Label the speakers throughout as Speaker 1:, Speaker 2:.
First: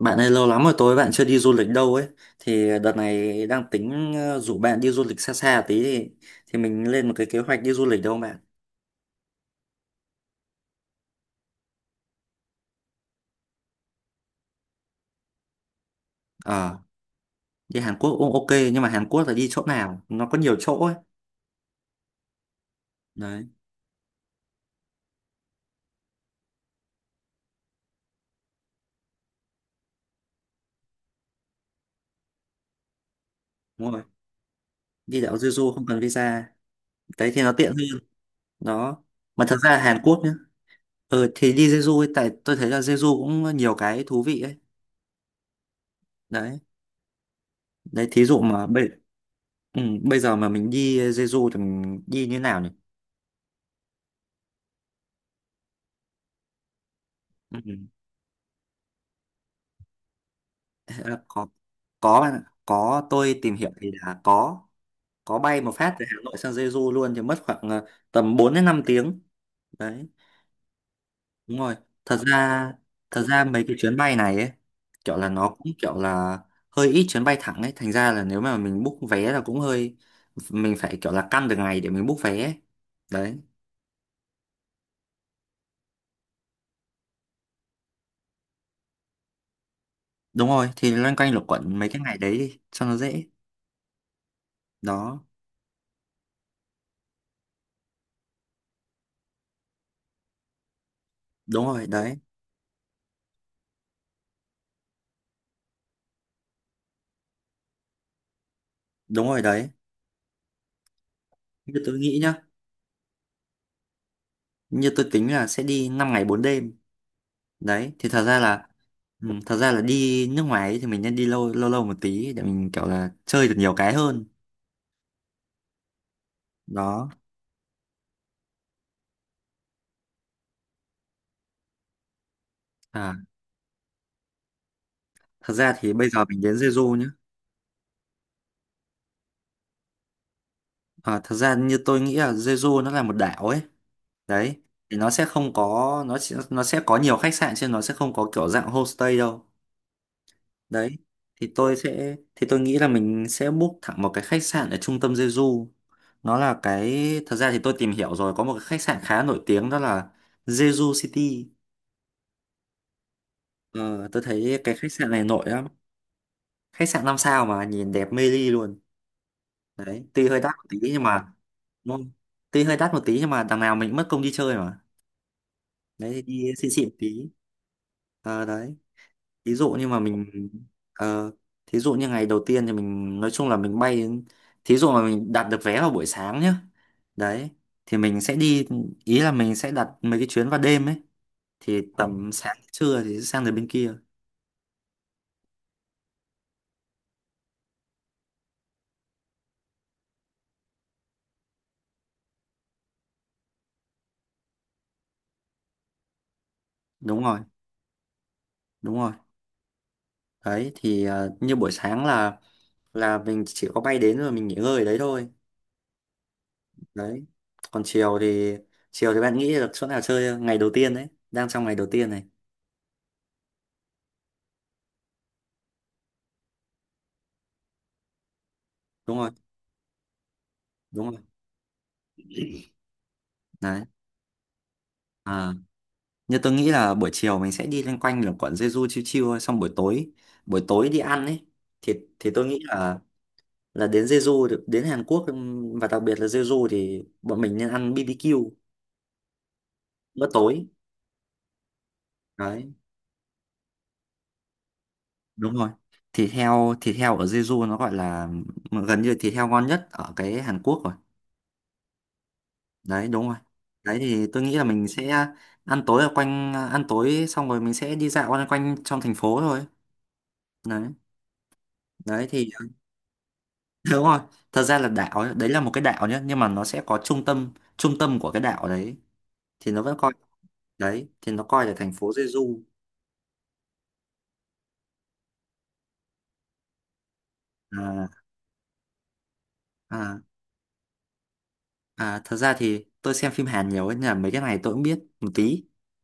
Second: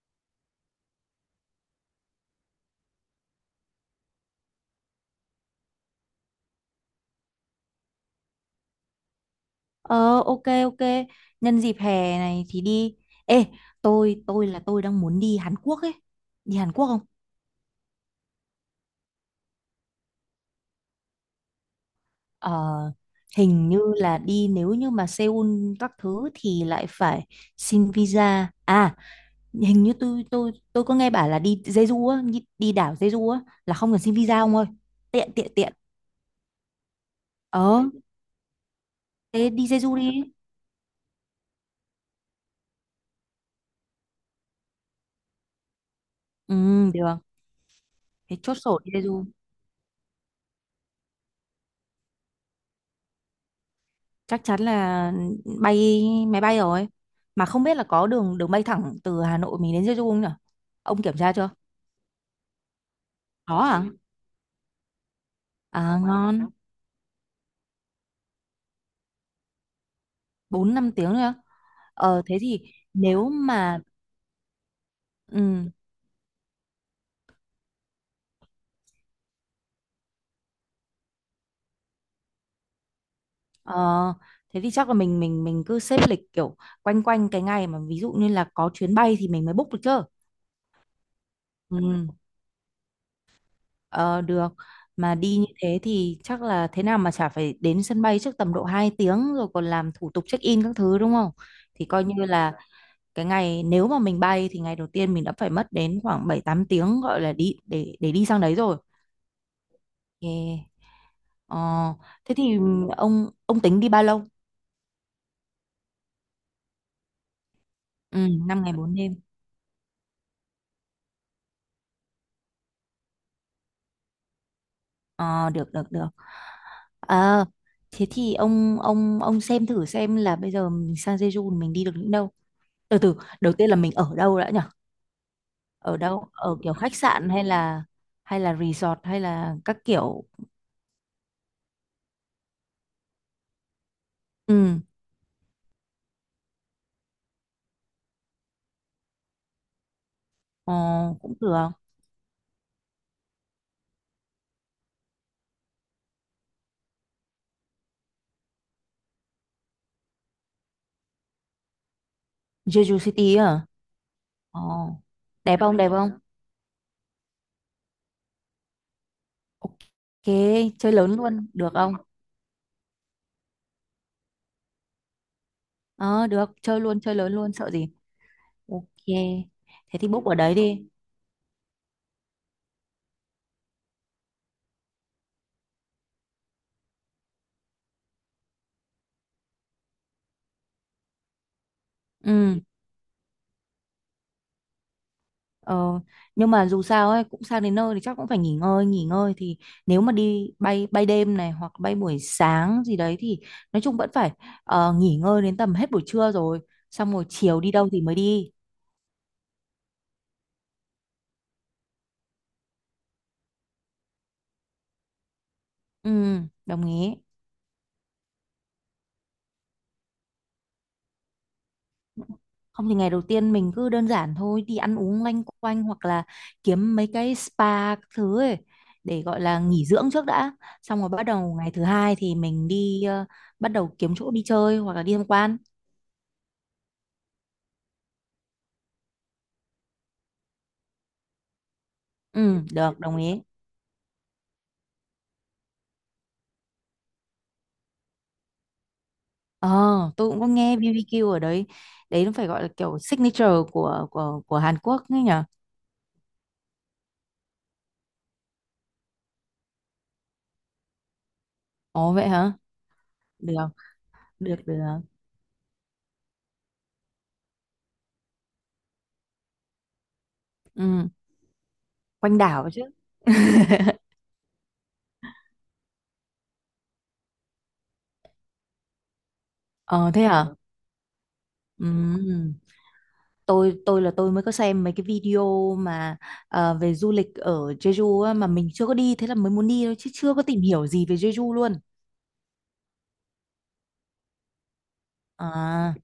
Speaker 1: Bạn ơi, lâu lắm rồi tối bạn chưa đi du lịch đâu ấy. Thì đợt này đang tính rủ bạn đi du lịch xa xa tí. Thì mình lên một cái kế hoạch đi du lịch đâu không bạn?
Speaker 2: Ờ, ok ok Nhân dịp hè này thì đi. Ê, tôi đang muốn đi Hàn Quốc ấy. Đi Hàn
Speaker 1: Ờ,
Speaker 2: Quốc không?
Speaker 1: đi Hàn Quốc cũng ok. Nhưng mà Hàn Quốc là đi chỗ nào? Nó có nhiều chỗ ấy.
Speaker 2: Ờ,
Speaker 1: Đấy,
Speaker 2: hình như là đi nếu như mà Seoul các thứ thì lại phải xin visa. À, hình như tôi có nghe bảo là đi Jeju á. Đi đảo Jeju á là
Speaker 1: đúng
Speaker 2: không cần
Speaker 1: rồi.
Speaker 2: xin visa, ông ơi.
Speaker 1: Đi
Speaker 2: Tiện
Speaker 1: đảo
Speaker 2: tiện tiện
Speaker 1: Jeju không cần visa. Đấy thì nó tiện
Speaker 2: Ờ,
Speaker 1: hơn. Đó. Mà
Speaker 2: thế
Speaker 1: thật
Speaker 2: đi
Speaker 1: ra
Speaker 2: Jeju
Speaker 1: Hàn Quốc
Speaker 2: đi.
Speaker 1: nhá. Ừ, thì đi Jeju ấy, tại tôi thấy là Jeju cũng nhiều cái thú vị ấy. Đấy.
Speaker 2: Ừ, được.
Speaker 1: Đấy, thí
Speaker 2: Thế
Speaker 1: dụ
Speaker 2: chốt
Speaker 1: mà
Speaker 2: sổ đi Jeju,
Speaker 1: bây giờ mà mình đi Jeju thì mình đi như nào nhỉ?
Speaker 2: chắc chắn là bay máy bay rồi, mà không
Speaker 1: Ừ.
Speaker 2: biết là có đường đường bay thẳng từ Hà Nội mình đến Jeju không nhỉ? Ông kiểm
Speaker 1: Ờ,
Speaker 2: tra
Speaker 1: có
Speaker 2: chưa?
Speaker 1: có bạn ạ. Có, tôi tìm
Speaker 2: Có
Speaker 1: hiểu
Speaker 2: à?
Speaker 1: thì là có bay một
Speaker 2: À
Speaker 1: phát từ Hà Nội
Speaker 2: ngon,
Speaker 1: sang Jeju luôn, thì mất khoảng tầm 4 đến 5 tiếng. Đấy,
Speaker 2: bốn năm tiếng nữa.
Speaker 1: đúng rồi. thật
Speaker 2: Ờ thế thì
Speaker 1: ra thật
Speaker 2: nếu
Speaker 1: ra mấy cái
Speaker 2: mà
Speaker 1: chuyến bay này ấy kiểu là nó
Speaker 2: ừ,
Speaker 1: cũng kiểu là hơi ít chuyến bay thẳng ấy, thành ra là nếu mà mình book vé là cũng hơi, mình phải kiểu là căn được ngày để mình book vé ấy. Đấy,
Speaker 2: ờ, thế thì chắc là mình cứ xếp lịch kiểu quanh quanh cái ngày mà ví dụ như là có chuyến bay thì mình mới book được chứ.
Speaker 1: đúng rồi, thì loanh quanh luẩn quẩn mấy cái
Speaker 2: Ừ.
Speaker 1: ngày đấy đi cho nó dễ.
Speaker 2: ờ, Được. Mà
Speaker 1: Đó.
Speaker 2: đi như thế thì chắc là thế nào mà chả phải đến sân bay trước tầm độ 2 tiếng rồi còn làm thủ tục check in các thứ, đúng không?
Speaker 1: Đúng
Speaker 2: Thì
Speaker 1: rồi.
Speaker 2: coi như
Speaker 1: Đấy,
Speaker 2: là cái ngày nếu mà mình bay thì ngày đầu tiên mình đã phải mất đến khoảng 7 8 tiếng gọi là đi để đi sang đấy rồi.
Speaker 1: đúng rồi. Đấy,
Speaker 2: Yeah. Ờ,
Speaker 1: như tôi nghĩ nhá,
Speaker 2: thế thì ông tính đi bao lâu?
Speaker 1: như tôi tính là sẽ đi 5 ngày 4 đêm. Đấy thì
Speaker 2: Ừ, 5 ngày bốn đêm.
Speaker 1: thật ra là đi nước ngoài ấy thì mình nên đi lâu lâu lâu một tí để mình kiểu là chơi được nhiều cái hơn.
Speaker 2: Ờ, được được được.
Speaker 1: Đó.
Speaker 2: Ờ, thế thì ông xem thử xem là bây giờ mình sang Jeju mình đi được những đâu. Từ
Speaker 1: À,
Speaker 2: từ, đầu tiên là mình ở đâu đã nhỉ?
Speaker 1: thật ra thì
Speaker 2: Ở
Speaker 1: bây giờ
Speaker 2: đâu?
Speaker 1: mình đến
Speaker 2: Ở kiểu khách
Speaker 1: Jeju nhé.
Speaker 2: sạn hay là resort hay là các kiểu.
Speaker 1: À, thật ra như tôi nghĩ là Jeju nó là một đảo ấy. Đấy
Speaker 2: Ừ,
Speaker 1: thì nó sẽ không có, nó sẽ có nhiều khách sạn chứ nó sẽ không có kiểu dạng homestay đâu.
Speaker 2: ờ,
Speaker 1: Đấy
Speaker 2: cũng
Speaker 1: thì
Speaker 2: được.
Speaker 1: tôi nghĩ là mình sẽ book thẳng một cái khách sạn ở trung tâm Jeju. Nó là cái Thật ra thì tôi tìm hiểu rồi, có một cái khách sạn khá nổi tiếng, đó là Jeju City.
Speaker 2: Jeju City à?
Speaker 1: Ờ, tôi thấy
Speaker 2: Ồ,
Speaker 1: cái khách sạn này nổi
Speaker 2: đẹp
Speaker 1: lắm,
Speaker 2: không, đẹp không?
Speaker 1: khách sạn 5 sao mà nhìn đẹp mê ly luôn. Đấy,
Speaker 2: Ok,
Speaker 1: tuy hơi đắt một tí
Speaker 2: chơi
Speaker 1: nhưng
Speaker 2: lớn
Speaker 1: mà,
Speaker 2: luôn, được ừ. Không?
Speaker 1: đúng không? Tuy hơi đắt một tí nhưng mà đằng nào mình cũng mất công đi chơi mà. Đấy thì
Speaker 2: Ờ, được,
Speaker 1: đi xịn
Speaker 2: chơi
Speaker 1: xịn một
Speaker 2: luôn, chơi
Speaker 1: tí.
Speaker 2: lớn luôn, sợ gì?
Speaker 1: Ờ, đấy,
Speaker 2: Ok,
Speaker 1: ví dụ như mà
Speaker 2: thế thì book ở
Speaker 1: mình
Speaker 2: đấy đi.
Speaker 1: ờ, thí dụ như ngày đầu tiên thì mình nói chung là thí dụ mà mình đặt được vé vào buổi sáng nhá. Đấy thì mình sẽ đi ý là mình sẽ đặt mấy cái chuyến vào đêm ấy, thì tầm sáng
Speaker 2: Ừ,
Speaker 1: trưa thì sẽ sang đến bên kia.
Speaker 2: ờ, nhưng mà dù sao ấy, cũng sang đến nơi thì chắc cũng phải nghỉ ngơi thì nếu mà đi bay bay đêm này hoặc bay buổi sáng gì đấy thì nói chung vẫn phải nghỉ ngơi đến tầm hết buổi trưa rồi, xong
Speaker 1: Đúng
Speaker 2: rồi
Speaker 1: rồi,
Speaker 2: chiều đi đâu thì mới đi.
Speaker 1: đúng rồi. Đấy thì như buổi sáng là mình chỉ có bay đến rồi mình nghỉ ngơi ở đấy thôi.
Speaker 2: Ừ, đồng ý.
Speaker 1: Đấy, còn chiều thì bạn nghĩ được chỗ nào chơi không? Ngày đầu tiên đấy, đang trong ngày đầu tiên này.
Speaker 2: Không thì ngày đầu tiên mình cứ đơn giản thôi, đi ăn uống loanh quanh hoặc là kiếm mấy cái spa các thứ ấy
Speaker 1: Đúng
Speaker 2: để
Speaker 1: rồi,
Speaker 2: gọi là nghỉ dưỡng trước đã. Xong rồi
Speaker 1: đúng rồi.
Speaker 2: bắt đầu ngày thứ hai thì mình đi, bắt
Speaker 1: Đấy,
Speaker 2: đầu kiếm chỗ đi chơi hoặc là đi tham
Speaker 1: à,
Speaker 2: quan.
Speaker 1: như tôi nghĩ là buổi chiều mình sẽ đi loanh quanh là quận Jeju chiêu chiêu thôi, xong buổi tối đi ăn ấy. Thì tôi nghĩ
Speaker 2: Ừ,
Speaker 1: là
Speaker 2: được, đồng ý.
Speaker 1: đến Hàn Quốc, và đặc biệt là Jeju thì bọn mình nên ăn BBQ
Speaker 2: Ờ,
Speaker 1: bữa
Speaker 2: tôi cũng có
Speaker 1: tối.
Speaker 2: nghe BBQ ở đấy. Đấy nó phải gọi là
Speaker 1: Đấy,
Speaker 2: kiểu signature của Hàn Quốc ấy nhỉ?
Speaker 1: đúng rồi. Thịt heo ở Jeju nó gọi là gần như thịt heo ngon nhất ở cái Hàn Quốc rồi.
Speaker 2: Ồ vậy hả?
Speaker 1: Đấy, đúng rồi.
Speaker 2: Được,
Speaker 1: Đấy thì tôi nghĩ
Speaker 2: được
Speaker 1: là
Speaker 2: được.
Speaker 1: mình sẽ ăn tối xong rồi mình sẽ đi dạo quanh quanh trong thành phố thôi. Đấy.
Speaker 2: Ừ,
Speaker 1: Đấy
Speaker 2: quanh
Speaker 1: thì
Speaker 2: đảo chứ.
Speaker 1: đúng rồi, thật ra là đảo ấy, đấy là một cái đảo nhé, nhưng mà nó sẽ có trung tâm của cái đảo đấy. thì nó vẫn
Speaker 2: Ờ
Speaker 1: coi
Speaker 2: thế hả?
Speaker 1: thì nó coi là
Speaker 2: Ừ.
Speaker 1: thành phố Jeju.
Speaker 2: Tôi mới có xem mấy cái video mà về du lịch ở
Speaker 1: à,
Speaker 2: Jeju á, mà mình chưa có đi thế là mới muốn đi thôi chứ
Speaker 1: à,
Speaker 2: chưa có tìm hiểu gì về Jeju luôn.
Speaker 1: à, thật ra thì tôi xem phim Hàn nhiều ấy, nên là mấy cái này tôi cũng biết một tí.
Speaker 2: À,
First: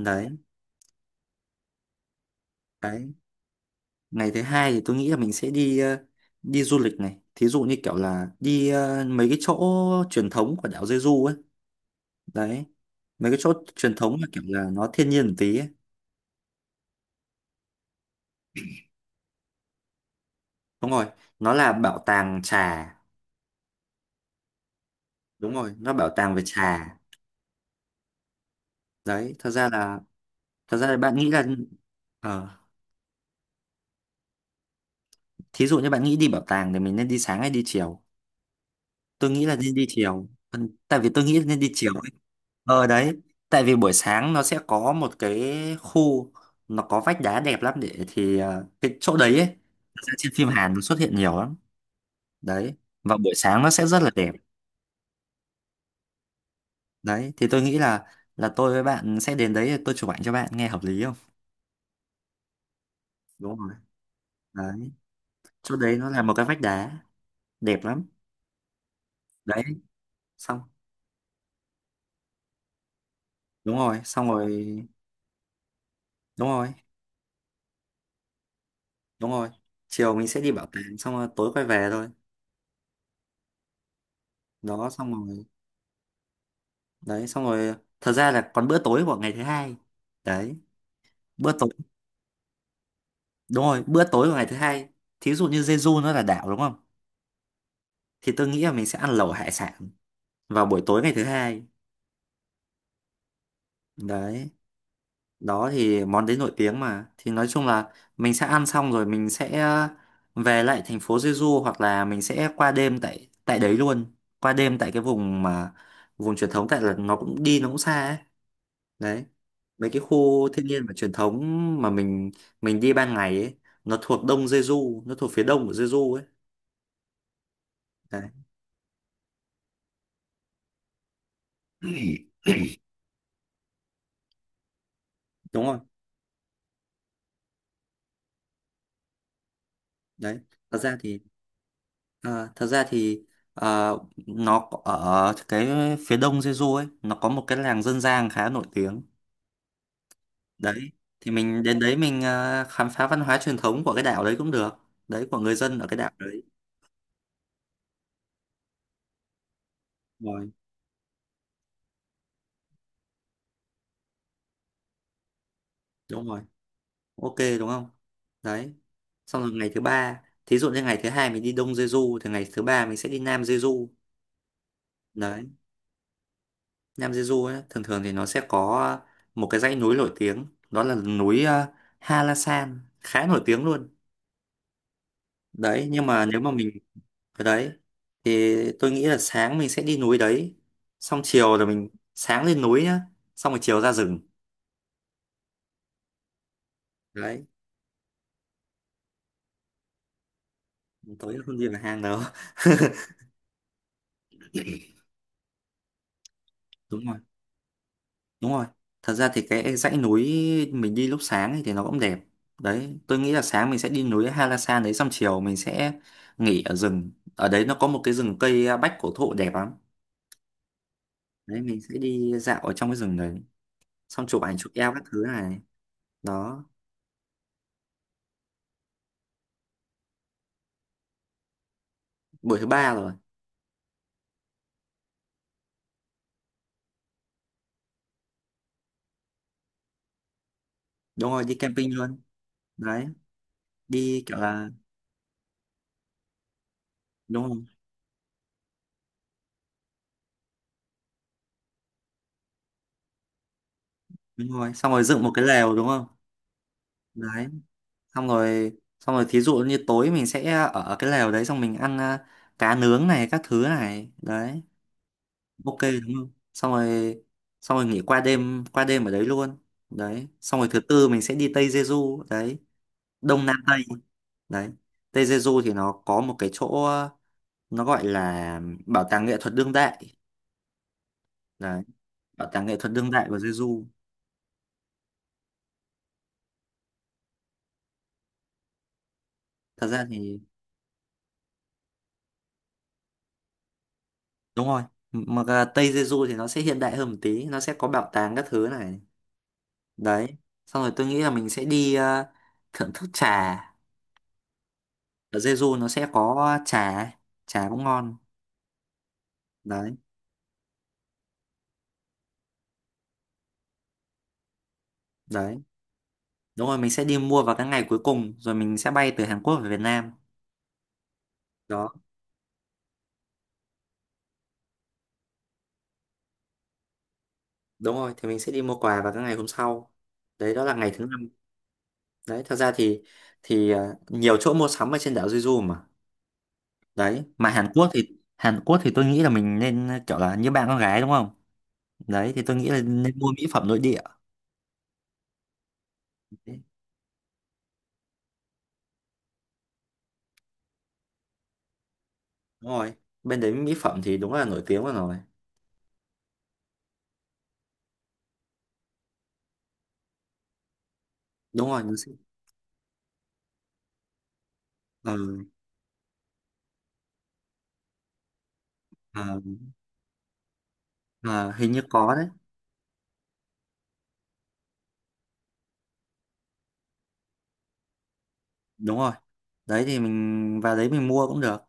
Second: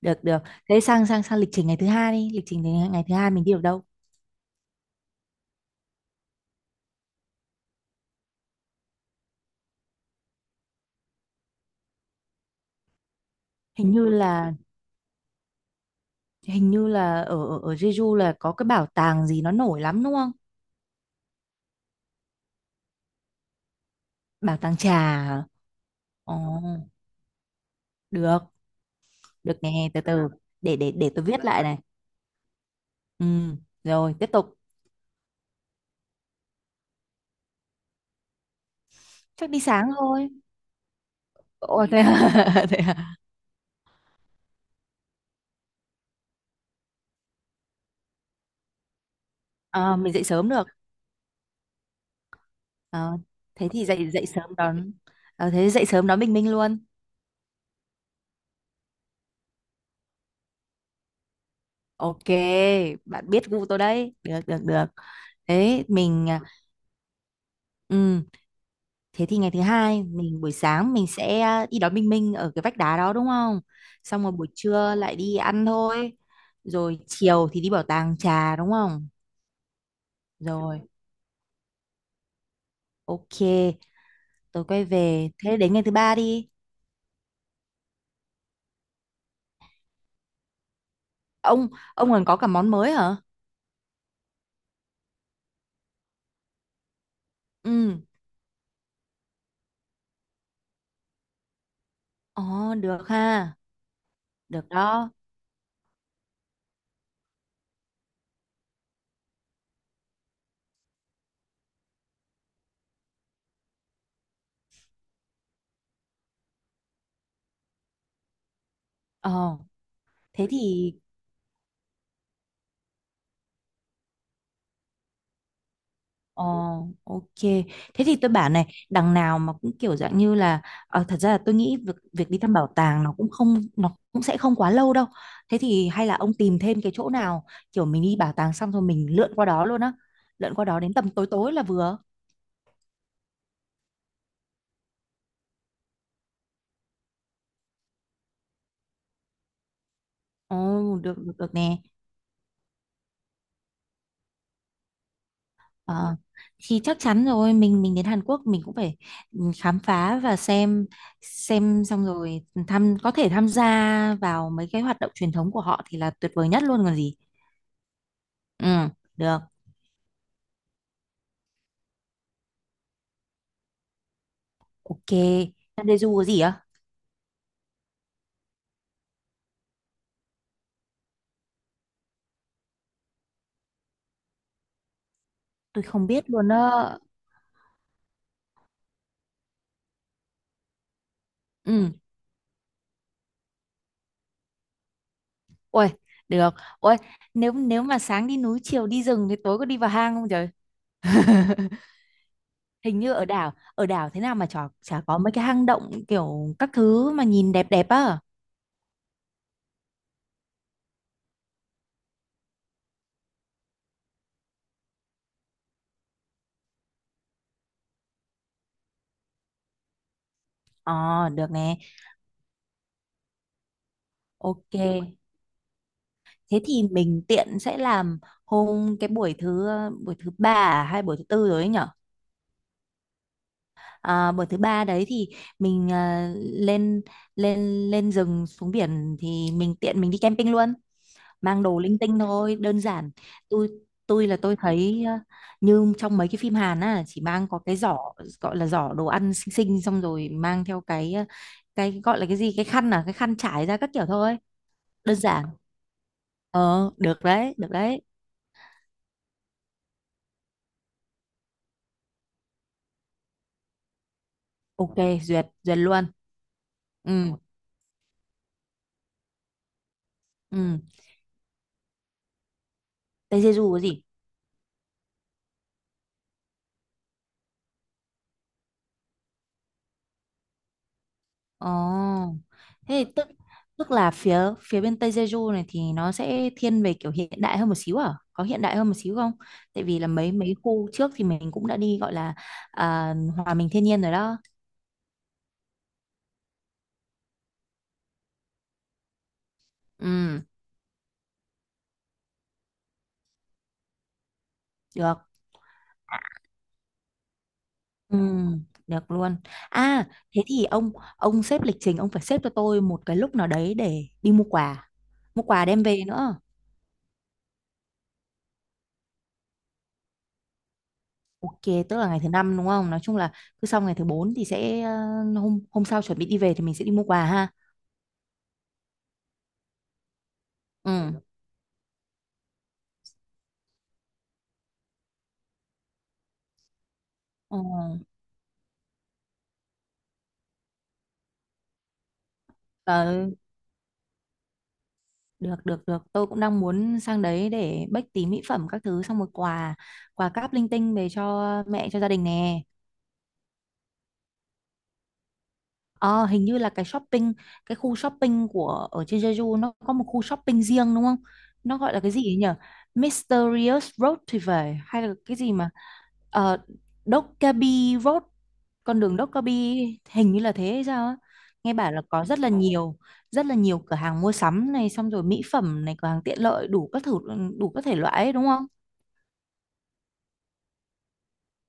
Speaker 2: được được Thế sang sang sang lịch trình ngày thứ hai đi. Lịch trình ngày
Speaker 1: Đấy,
Speaker 2: thứ hai mình đi ở đâu?
Speaker 1: ngày thứ hai thì tôi nghĩ là mình sẽ đi đi du lịch này. Thí dụ như kiểu là đi mấy cái chỗ truyền thống của đảo Jeju ấy. Đấy. Mấy cái chỗ
Speaker 2: hình
Speaker 1: truyền
Speaker 2: như
Speaker 1: thống là kiểu
Speaker 2: là
Speaker 1: là nó thiên nhiên một tí ấy.
Speaker 2: Hình như là ở ở Jeju là có cái bảo tàng gì nó nổi lắm đúng không?
Speaker 1: Đúng rồi. Nó là bảo tàng trà.
Speaker 2: Bảo tàng trà hả?
Speaker 1: Đúng rồi, nó bảo
Speaker 2: Ồ,
Speaker 1: tàng về trà.
Speaker 2: được.
Speaker 1: Đấy, thật
Speaker 2: Được,
Speaker 1: ra
Speaker 2: nghe
Speaker 1: là
Speaker 2: từ từ, để
Speaker 1: thật ra
Speaker 2: để
Speaker 1: là
Speaker 2: để
Speaker 1: bạn
Speaker 2: tôi
Speaker 1: nghĩ là
Speaker 2: viết lại này.
Speaker 1: ờ,
Speaker 2: Ừ, rồi tiếp tục.
Speaker 1: thí dụ như bạn nghĩ đi bảo tàng thì mình nên đi sáng hay đi chiều? Tôi nghĩ
Speaker 2: Chắc
Speaker 1: là
Speaker 2: đi
Speaker 1: nên đi
Speaker 2: sáng
Speaker 1: chiều.
Speaker 2: thôi.
Speaker 1: Ừ, tại vì tôi nghĩ là nên đi
Speaker 2: Ồ
Speaker 1: chiều.
Speaker 2: thế à? Thế
Speaker 1: Ờ
Speaker 2: à?
Speaker 1: đấy, tại vì buổi sáng nó sẽ có một cái khu, nó có vách đá đẹp lắm, để thì cái chỗ đấy ấy,
Speaker 2: À,
Speaker 1: thật
Speaker 2: mình
Speaker 1: ra
Speaker 2: dậy
Speaker 1: trên phim
Speaker 2: sớm được.
Speaker 1: Hàn nó xuất hiện nhiều lắm. Đấy, và
Speaker 2: Ờ,
Speaker 1: buổi sáng
Speaker 2: thế
Speaker 1: nó
Speaker 2: thì
Speaker 1: sẽ rất là
Speaker 2: dậy dậy
Speaker 1: đẹp.
Speaker 2: sớm đón, thế dậy sớm đón Bình Minh luôn.
Speaker 1: Đấy, thì tôi nghĩ là tôi với bạn sẽ đến đấy, tôi chụp ảnh cho bạn, nghe hợp lý không?
Speaker 2: Ok, bạn biết
Speaker 1: Đúng
Speaker 2: gu
Speaker 1: rồi.
Speaker 2: tôi đấy, được được được
Speaker 1: Đấy, chỗ
Speaker 2: Thế
Speaker 1: đấy nó là
Speaker 2: mình,
Speaker 1: một
Speaker 2: à,
Speaker 1: cái vách đá đẹp lắm.
Speaker 2: ừ, thế thì ngày thứ
Speaker 1: Đấy,
Speaker 2: hai mình buổi
Speaker 1: xong.
Speaker 2: sáng mình sẽ, à, đi đón Bình Minh ở cái vách đá đó đúng không?
Speaker 1: Đúng rồi,
Speaker 2: Xong
Speaker 1: xong
Speaker 2: rồi buổi
Speaker 1: rồi.
Speaker 2: trưa lại đi ăn thôi,
Speaker 1: Đúng rồi,
Speaker 2: rồi chiều thì đi bảo tàng trà đúng không?
Speaker 1: đúng rồi. Chiều mình sẽ đi bảo
Speaker 2: Rồi,
Speaker 1: tàng xong rồi tối quay về thôi.
Speaker 2: ok. Tôi quay
Speaker 1: Đó, xong
Speaker 2: về,
Speaker 1: rồi.
Speaker 2: thế đến ngày thứ ba đi.
Speaker 1: Đấy, xong rồi. Thật ra là còn bữa tối của ngày thứ hai. Đấy, bữa
Speaker 2: ông
Speaker 1: tối.
Speaker 2: ông còn có cả món mới hả?
Speaker 1: Đúng rồi, bữa tối của ngày thứ hai. Thí dụ như Jeju nó là đảo đúng không,
Speaker 2: Ừ.
Speaker 1: thì tôi nghĩ là mình sẽ ăn lẩu hải sản vào buổi tối ngày thứ hai.
Speaker 2: Ồ được ha.
Speaker 1: Đấy.
Speaker 2: Được đó.
Speaker 1: Đó thì món đấy nổi tiếng mà, thì nói chung là mình sẽ ăn xong rồi mình sẽ về lại thành phố Jeju, hoặc là mình sẽ qua đêm tại tại đấy luôn. Qua đêm tại cái vùng truyền thống, tại là nó cũng xa ấy. Đấy,
Speaker 2: Ờ.
Speaker 1: mấy cái khu
Speaker 2: Thế
Speaker 1: thiên nhiên và
Speaker 2: thì
Speaker 1: truyền thống mà mình đi ban ngày ấy, nó thuộc phía đông của Jeju ấy.
Speaker 2: ờ, ok. Thế thì
Speaker 1: Đấy.
Speaker 2: tôi bảo này, đằng nào mà cũng kiểu dạng như là, ờ, thật ra là tôi nghĩ việc việc đi thăm bảo tàng nó cũng không, nó cũng sẽ không quá lâu đâu. Thế
Speaker 1: Đúng rồi.
Speaker 2: thì hay là ông tìm thêm cái chỗ nào kiểu mình đi bảo tàng xong rồi mình lượn qua đó luôn á.
Speaker 1: Đấy,
Speaker 2: Lượn qua
Speaker 1: thật
Speaker 2: đó đến
Speaker 1: ra
Speaker 2: tầm
Speaker 1: thì
Speaker 2: tối tối là vừa.
Speaker 1: thật ra thì à, ở cái phía đông Jeju ấy, nó có một cái làng dân gian khá nổi tiếng. Đấy,
Speaker 2: Ồ, được
Speaker 1: thì
Speaker 2: được được
Speaker 1: mình
Speaker 2: nè.
Speaker 1: đến đấy, mình khám phá văn hóa truyền thống của cái đảo đấy cũng được, đấy, của người dân ở cái đảo
Speaker 2: Ờ,
Speaker 1: đấy.
Speaker 2: thì chắc chắn rồi, mình đến Hàn Quốc mình cũng phải, ừ, khám phá và
Speaker 1: Rồi.
Speaker 2: xem. Xong rồi có thể tham gia vào mấy cái hoạt động truyền thống của họ thì là
Speaker 1: Đúng
Speaker 2: tuyệt
Speaker 1: rồi.
Speaker 2: vời nhất luôn còn gì.
Speaker 1: Ok, đúng không?
Speaker 2: Ừ,
Speaker 1: Đấy,
Speaker 2: được,
Speaker 1: xong rồi, ngày thứ ba. Thí dụ như ngày thứ hai mình đi Đông Jeju thì ngày thứ ba mình sẽ đi Nam Jeju.
Speaker 2: ok.
Speaker 1: Đấy.
Speaker 2: Nandeju có gì á?
Speaker 1: Nam Jeju ấy, thường thường thì nó sẽ có một cái dãy núi nổi tiếng, đó là núi Halasan, khá nổi tiếng luôn.
Speaker 2: Tôi
Speaker 1: Đấy, nhưng
Speaker 2: không
Speaker 1: mà
Speaker 2: biết
Speaker 1: nếu
Speaker 2: luôn
Speaker 1: mà mình
Speaker 2: á.
Speaker 1: ở đấy thì tôi nghĩ là sáng mình sẽ đi núi đấy, xong chiều là mình,
Speaker 2: Ừ,
Speaker 1: sáng lên núi nhá, xong rồi chiều ra rừng.
Speaker 2: ôi, được. Ôi,
Speaker 1: Đấy,
Speaker 2: nếu nếu mà sáng đi núi, chiều đi rừng thì tối có đi vào hang không trời?
Speaker 1: tối không đi vào hang đâu.
Speaker 2: Hình như ở đảo thế nào mà chả có mấy cái hang động kiểu các
Speaker 1: Đúng,
Speaker 2: thứ mà nhìn đẹp đẹp á.
Speaker 1: đúng rồi. Thật ra thì cái dãy núi mình đi lúc sáng ấy thì nó cũng đẹp. Đấy, tôi nghĩ là sáng mình sẽ đi núi Halasan đấy, xong chiều mình sẽ nghỉ ở rừng. Ở đấy nó có một cái rừng cây bách cổ thụ đẹp lắm.
Speaker 2: Ờ, được
Speaker 1: Đấy,
Speaker 2: nè.
Speaker 1: mình sẽ đi dạo ở trong cái rừng đấy, xong chụp ảnh chụp
Speaker 2: Ok.
Speaker 1: eo các thứ này.
Speaker 2: Thế
Speaker 1: Đó,
Speaker 2: thì mình tiện sẽ làm hôm cái buổi thứ ba, à, hay buổi thứ tư rồi ấy nhỉ?
Speaker 1: buổi thứ ba rồi.
Speaker 2: À, buổi thứ ba đấy thì mình, à, lên lên lên rừng xuống biển thì mình tiện mình đi camping luôn,
Speaker 1: Đúng rồi, đi
Speaker 2: mang đồ
Speaker 1: camping
Speaker 2: linh tinh
Speaker 1: luôn.
Speaker 2: thôi đơn
Speaker 1: Đấy,
Speaker 2: giản. tôi
Speaker 1: đi
Speaker 2: tôi
Speaker 1: kiểu
Speaker 2: là tôi
Speaker 1: là
Speaker 2: thấy, à, như trong mấy cái phim Hàn á chỉ mang
Speaker 1: đúng
Speaker 2: có
Speaker 1: rồi,
Speaker 2: cái giỏ, gọi là giỏ đồ ăn xinh xinh, xong rồi mang theo cái, à, cái gọi là cái gì, cái khăn, à, cái khăn trải ra các kiểu thôi,
Speaker 1: đúng rồi. Xong rồi
Speaker 2: đơn
Speaker 1: dựng một cái
Speaker 2: giản.
Speaker 1: lều đúng không?
Speaker 2: Ờ được
Speaker 1: Đấy,
Speaker 2: đấy, được đấy,
Speaker 1: xong rồi xong rồi thí dụ như tối mình sẽ ở cái lều đấy, xong mình ăn cá nướng này các thứ này. Đấy.
Speaker 2: ok, duyệt
Speaker 1: Ok,
Speaker 2: duyệt luôn.
Speaker 1: đúng không? xong rồi
Speaker 2: Ừ.
Speaker 1: xong rồi nghỉ qua đêm ở đấy luôn. Đấy, xong rồi
Speaker 2: Ừ.
Speaker 1: thứ tư mình sẽ đi Tây Jeju. Đấy,
Speaker 2: Tây
Speaker 1: Đông, Nam,
Speaker 2: Jeju
Speaker 1: Tây.
Speaker 2: có gì?
Speaker 1: Đấy, Tây Jeju thì nó có một cái chỗ, nó gọi là bảo tàng nghệ thuật đương đại. Đấy,
Speaker 2: Ồ,
Speaker 1: bảo tàng nghệ thuật
Speaker 2: thế
Speaker 1: đương
Speaker 2: thì
Speaker 1: đại
Speaker 2: tức
Speaker 1: của Jeju.
Speaker 2: tức là phía phía bên Tây Jeju này thì nó sẽ thiên về kiểu hiện đại hơn một xíu à? Có hiện đại hơn một xíu không? Tại
Speaker 1: Thật
Speaker 2: vì
Speaker 1: ra
Speaker 2: là mấy
Speaker 1: thì
Speaker 2: mấy khu trước thì mình cũng đã đi gọi là, à, hòa mình thiên nhiên rồi đó.
Speaker 1: đúng rồi, mà cả Tây Jeju thì nó sẽ hiện đại hơn một tí, nó sẽ có bảo tàng các thứ này. Đấy,
Speaker 2: Ừ,
Speaker 1: xong rồi tôi nghĩ là mình sẽ đi thưởng thức trà,
Speaker 2: được.
Speaker 1: ở Jeju nó sẽ có trà, trà cũng ngon.
Speaker 2: Ừ, được luôn.
Speaker 1: Đấy.
Speaker 2: À, thế thì ông xếp lịch trình, ông phải xếp cho tôi một cái lúc nào đấy để đi mua quà. Mua
Speaker 1: Đấy,
Speaker 2: quà đem về nữa.
Speaker 1: đúng rồi. Mình sẽ đi mua vào các ngày cuối cùng, rồi mình sẽ bay từ Hàn Quốc về Việt Nam.
Speaker 2: Ok,
Speaker 1: Đó.
Speaker 2: tức là ngày thứ năm đúng không? Nói chung là cứ sau ngày thứ bốn thì sẽ, ờ, hôm hôm sau chuẩn bị đi về thì mình sẽ đi mua quà ha.
Speaker 1: Đúng rồi, thì mình sẽ đi mua quà vào các ngày hôm sau. Đấy, đó là ngày thứ
Speaker 2: Ừ.
Speaker 1: năm. Đấy, thật ra thì nhiều chỗ mua sắm ở trên đảo Jeju mà. Đấy, mà
Speaker 2: Ờ,
Speaker 1: Hàn Quốc thì tôi nghĩ là mình nên kiểu là như bạn con gái đúng không? Đấy thì tôi nghĩ là nên
Speaker 2: ờ,
Speaker 1: mua mỹ phẩm nội địa.
Speaker 2: được được được tôi cũng đang
Speaker 1: Đấy,
Speaker 2: muốn sang đấy để bách tí mỹ phẩm các thứ xong một quà, quà cáp linh tinh về cho mẹ cho gia đình nè.
Speaker 1: đúng rồi. Bên đấy mỹ phẩm thì đúng là nổi tiếng rồi.
Speaker 2: Ờ, hình như là cái shopping, cái khu shopping của ở trên Jeju nó có một khu shopping riêng đúng không?
Speaker 1: Đúng
Speaker 2: Nó
Speaker 1: rồi,
Speaker 2: gọi là cái gì ấy nhỉ? Mysterious Road thì phải, hay
Speaker 1: ờ,
Speaker 2: là cái gì mà, ờ, Dokkaebi Road, con đường
Speaker 1: ờ,
Speaker 2: Dokkaebi, hình như là thế hay sao á.
Speaker 1: ờ, hình
Speaker 2: Nghe
Speaker 1: như
Speaker 2: bảo là
Speaker 1: có
Speaker 2: có
Speaker 1: đấy.
Speaker 2: rất là nhiều cửa hàng mua sắm này, xong rồi mỹ phẩm này, cửa hàng tiện lợi đủ các thử, đủ các thể loại ấy, đúng không?
Speaker 1: Đúng rồi, đấy thì mình vào đấy mình mua cũng được.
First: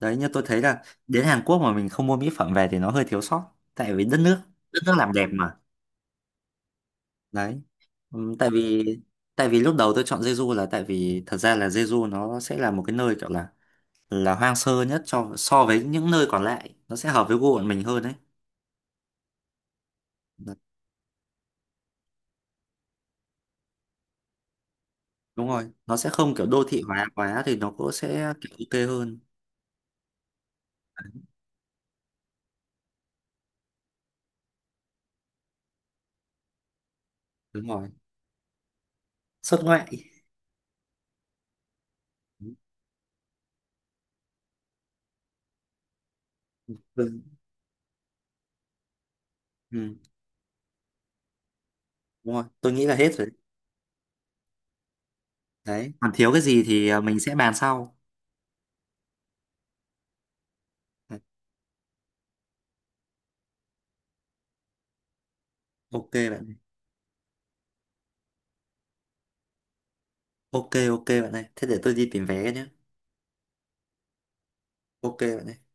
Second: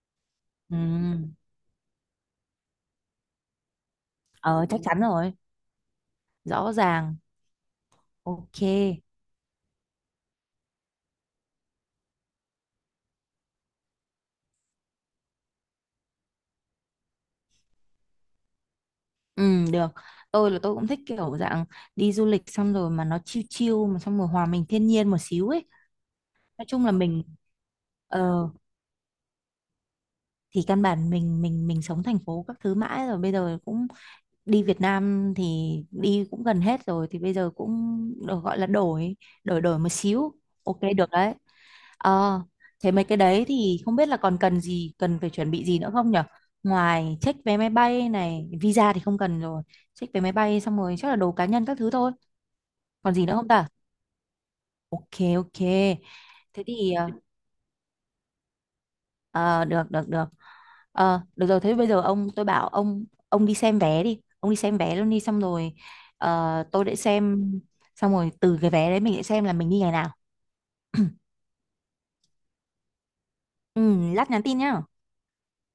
Speaker 1: Đấy, như tôi thấy
Speaker 2: Ừ.
Speaker 1: là đến Hàn Quốc mà mình không mua mỹ phẩm về thì nó hơi thiếu sót, tại vì đất nước
Speaker 2: Ờ
Speaker 1: đất
Speaker 2: chắc
Speaker 1: nước
Speaker 2: chắn
Speaker 1: làm đẹp
Speaker 2: rồi,
Speaker 1: mà.
Speaker 2: rõ ràng.
Speaker 1: Đấy. Ừm, tại
Speaker 2: Ok.
Speaker 1: vì tại vì lúc đầu tôi chọn Jeju là tại vì thật ra là Jeju nó sẽ là một cái nơi kiểu là hoang sơ nhất cho so với những nơi còn lại, nó sẽ hợp với gu bọn mình hơn đấy.
Speaker 2: Ừ được. Tôi
Speaker 1: Đấy,
Speaker 2: là tôi cũng thích kiểu dạng đi du lịch xong rồi mà nó chill chill mà xong rồi hòa mình thiên nhiên một
Speaker 1: đúng
Speaker 2: xíu ấy.
Speaker 1: rồi, nó sẽ không kiểu đô
Speaker 2: Nói
Speaker 1: thị
Speaker 2: chung là
Speaker 1: hóa
Speaker 2: mình,
Speaker 1: quá thì nó cũng sẽ
Speaker 2: ờ,
Speaker 1: kiểu ok hơn.
Speaker 2: thì căn bản mình sống thành phố các thứ mãi rồi, bây giờ cũng đi Việt Nam thì đi cũng gần hết rồi thì bây giờ
Speaker 1: Đúng
Speaker 2: cũng
Speaker 1: rồi,
Speaker 2: được gọi là đổi,
Speaker 1: xuất
Speaker 2: đổi
Speaker 1: ngoại.
Speaker 2: một xíu. Ok được đấy. Ờ, thế mấy cái đấy thì không biết là còn cần gì, cần phải chuẩn bị gì nữa không nhở? Ngoài
Speaker 1: Ừ.
Speaker 2: check vé máy bay này visa thì không cần rồi.
Speaker 1: Ừ.
Speaker 2: Check vé máy bay xong rồi chắc là đồ cá nhân các thứ thôi.
Speaker 1: Đúng rồi, tôi nghĩ là hết
Speaker 2: Còn gì
Speaker 1: rồi.
Speaker 2: nữa không ta? Ok. Ok.
Speaker 1: Đấy, còn thiếu cái gì
Speaker 2: Thế
Speaker 1: thì
Speaker 2: thì ờ,
Speaker 1: mình sẽ bàn sau.
Speaker 2: ờ, được được được
Speaker 1: Đấy,
Speaker 2: Ờ, được rồi thế bây giờ ông, tôi bảo ông đi xem vé đi, ông đi xem vé luôn đi, xong rồi,
Speaker 1: ok bạn.
Speaker 2: ờ, tôi để xem. Xong rồi từ cái vé đấy mình sẽ xem là mình đi ngày nào.
Speaker 1: Ok, ok bạn ơi, thế để tôi đi tìm vé nhé.
Speaker 2: Ừ, lát nhắn tin nhá.
Speaker 1: Ok bạn ơi.